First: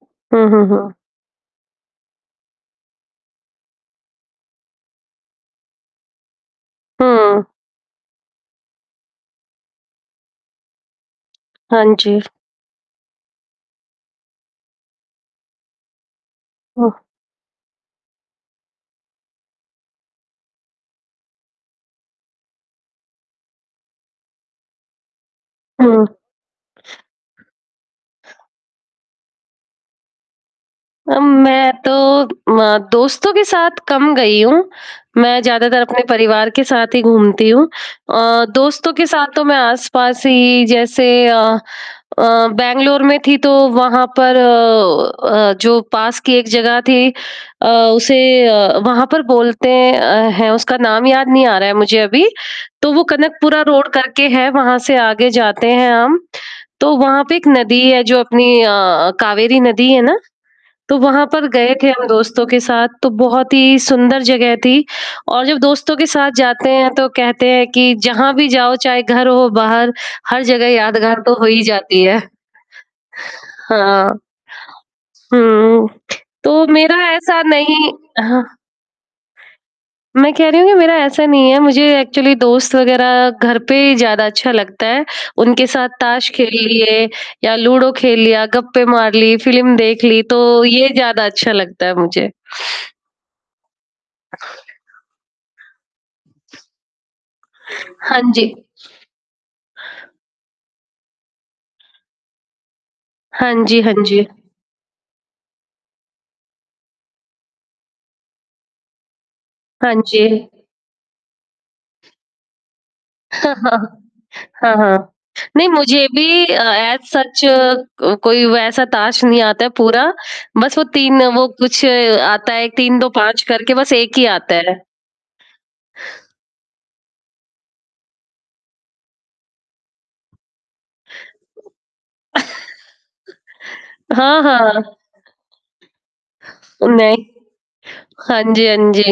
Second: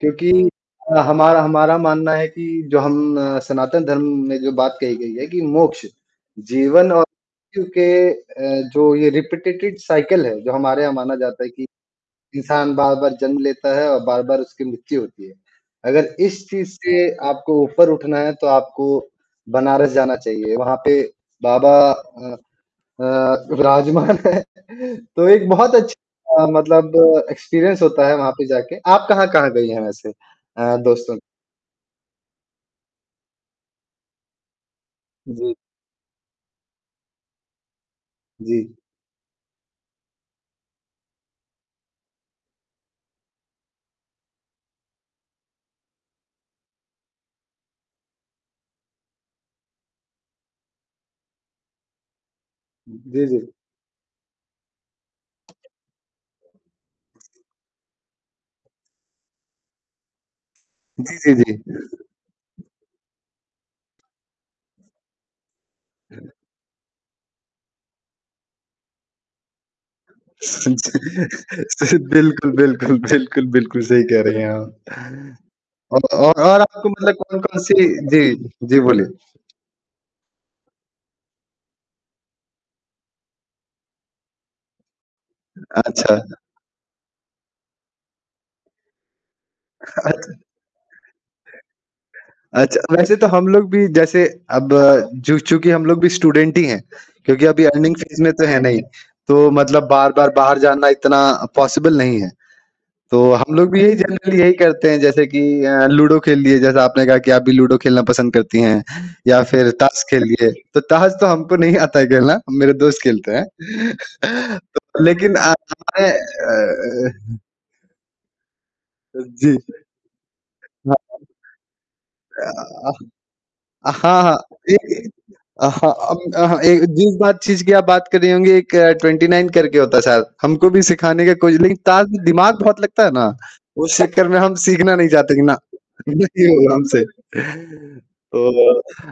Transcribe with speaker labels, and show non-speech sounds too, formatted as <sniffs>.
Speaker 1: क्योंकि
Speaker 2: हुँ, हुँ, हुँ।
Speaker 1: हमारा हमारा मानना है कि जो हम अ, सनातन धर्म में जो बात कही गई है कि मोक्ष, जीवन और
Speaker 2: हुँ।
Speaker 1: क्योंकि अ, जो ये रिपीटेटेड साइकिल है। जो हमारे यहाँ माना जाता है कि
Speaker 2: हाँ जी।
Speaker 1: इंसान बार-बार जन्म लेता है और बार-बार उसकी मृत्यु होती है। अगर इस चीज़
Speaker 2: हुँ।
Speaker 1: से आपको ऊपर उठना है तो आपको बनारस जाना चाहिए वहाँ पे बाबा अ अ, विराजमान है। तो एक बहुत अच्छी
Speaker 2: हुँ।
Speaker 1: अ, मतलब एक्सपीरियंस होता है वहाँ पे जाके। आप कहाँ-कहाँ गई हैं वैसे? अ, दोस्तों
Speaker 2: अम, मैं तो अ, दोस्तों के साथ कम गई हूँ, मैं
Speaker 1: जी।
Speaker 2: ज़्यादातर अपने परिवार के साथ ही घूमती हूँ। अ,
Speaker 1: जी।
Speaker 2: दोस्तों के साथ तो मैं आस-पास ही जैसे अ अ, बैंगलोर में थी तो वहाँ पर अ अ, जो पास की एक जगह थी। अ, उसे अ, वहाँ पर बोलते हैं अ, है उसका नाम याद नहीं आ रहा है मुझे अभी। तो वो
Speaker 1: जी, जी।
Speaker 2: कनकपुरा रोड करके है वहाँ से आगे जाते हैं हम, तो वहाँ पे एक नदी है। जो अपनी अ, कावेरी नदी है ना? तो
Speaker 1: जी,
Speaker 2: वहाँ
Speaker 1: जी,
Speaker 2: पर गए थे
Speaker 1: जी।
Speaker 2: हम दोस्तों के साथ तो बहुत ही सुंदर जगह थी और जब दोस्तों के साथ जाते हैं। तो कहते हैं कि जहाँ भी जाओ चाहे घर हो, बाहर हर जगह यादगार तो हो ही
Speaker 1: <chuckles>
Speaker 2: जाती है।
Speaker 1: बिल्कुल, बिल्कुल। बिल्कुल, बिल्कुल सही
Speaker 2: हाँ,
Speaker 1: कह रहे हैं आप।
Speaker 2: हुँ
Speaker 1: और और और
Speaker 2: तो
Speaker 1: आपको
Speaker 2: मेरा
Speaker 1: मतलब
Speaker 2: ऐसा
Speaker 1: कौन-कौन सी
Speaker 2: नहीं
Speaker 1: जी,
Speaker 2: हाँ।
Speaker 1: जी बोलिए?
Speaker 2: मैं कह रही हूँ कि मेरा ऐसा नहीं है। मुझे एक्चुअली दोस्त वगैरह घर पे ही ज़्यादा अच्छा लगता है। उनके साथ
Speaker 1: अच्छा।
Speaker 2: ताश खेल लिए या लूडो खेल लिया, गप्पे मार ली, फ़िल्म देख ली
Speaker 1: अत
Speaker 2: तो ये ज़्यादा अच्छा लगता है मुझे। <sniffs>
Speaker 1: अच्छा वैसे तो हम लोग भी जैसे अब जो चूँकि हम लोग भी स्टूडेंट ही हैं क्योंकि अभी अर्निंग
Speaker 2: हाँ
Speaker 1: फेज़ में
Speaker 2: जी।
Speaker 1: तो है नहीं। तो मतलब बार-बार बाहर जाना इतना पॉसिबल नहीं है। तो
Speaker 2: हाँ
Speaker 1: हम लोग
Speaker 2: जी,
Speaker 1: भी
Speaker 2: हाँ
Speaker 1: यही
Speaker 2: जी।
Speaker 1: जनरली यही करते हैं जैसे कि अ, लूडो खेल लिए जैसा आपने कहा कि आप भी लूडो खेलना पसंद करती हैं या फ़िर
Speaker 2: हाँ
Speaker 1: ताश
Speaker 2: जी।
Speaker 1: खेल लिए। तो ताश तो हमको नहीं आता है खेलना मेरे दोस्त खेलते हैं।
Speaker 2: <chuckles>
Speaker 1: <chuckles>
Speaker 2: हाँ,
Speaker 1: तो
Speaker 2: हाँ।
Speaker 1: लेकिन अ,
Speaker 2: नहीं मुझे
Speaker 1: हमारे
Speaker 2: भी अ, एज़
Speaker 1: अ अ
Speaker 2: सच क कोई वैसा
Speaker 1: अ,
Speaker 2: ताश नहीं
Speaker 1: जी,
Speaker 2: आता है
Speaker 1: जी।
Speaker 2: पूरा। बस वो
Speaker 1: हाँ,
Speaker 2: 3
Speaker 1: हाँ।
Speaker 2: वो कुछ आता है
Speaker 1: अ,
Speaker 2: 3-2-5 करके
Speaker 1: हाँ।
Speaker 2: बस एक
Speaker 1: हाँ,
Speaker 2: ही
Speaker 1: हाँ
Speaker 2: आता है।
Speaker 1: एक एक अ, हाँ, अब अ, हाँ, जिस बात जिस चीज़ की आप बात कर रही होंगी एक 29 करके होता है शायद। हमको भी सिखाने का कोई लेकिन ताश में दिमाग बहुत लगता है ना।
Speaker 2: <chuckles>
Speaker 1: उस चक्कर में
Speaker 2: हाँ,
Speaker 1: हम
Speaker 2: हाँ, हाँ।
Speaker 1: सीखना नहीं चाहते कि ना, ये नहीं होगा
Speaker 2: उम,
Speaker 1: हमसे।
Speaker 2: नहीं।
Speaker 1: <chuckles>
Speaker 2: हाँ जी, हाँ
Speaker 1: तो
Speaker 2: जी।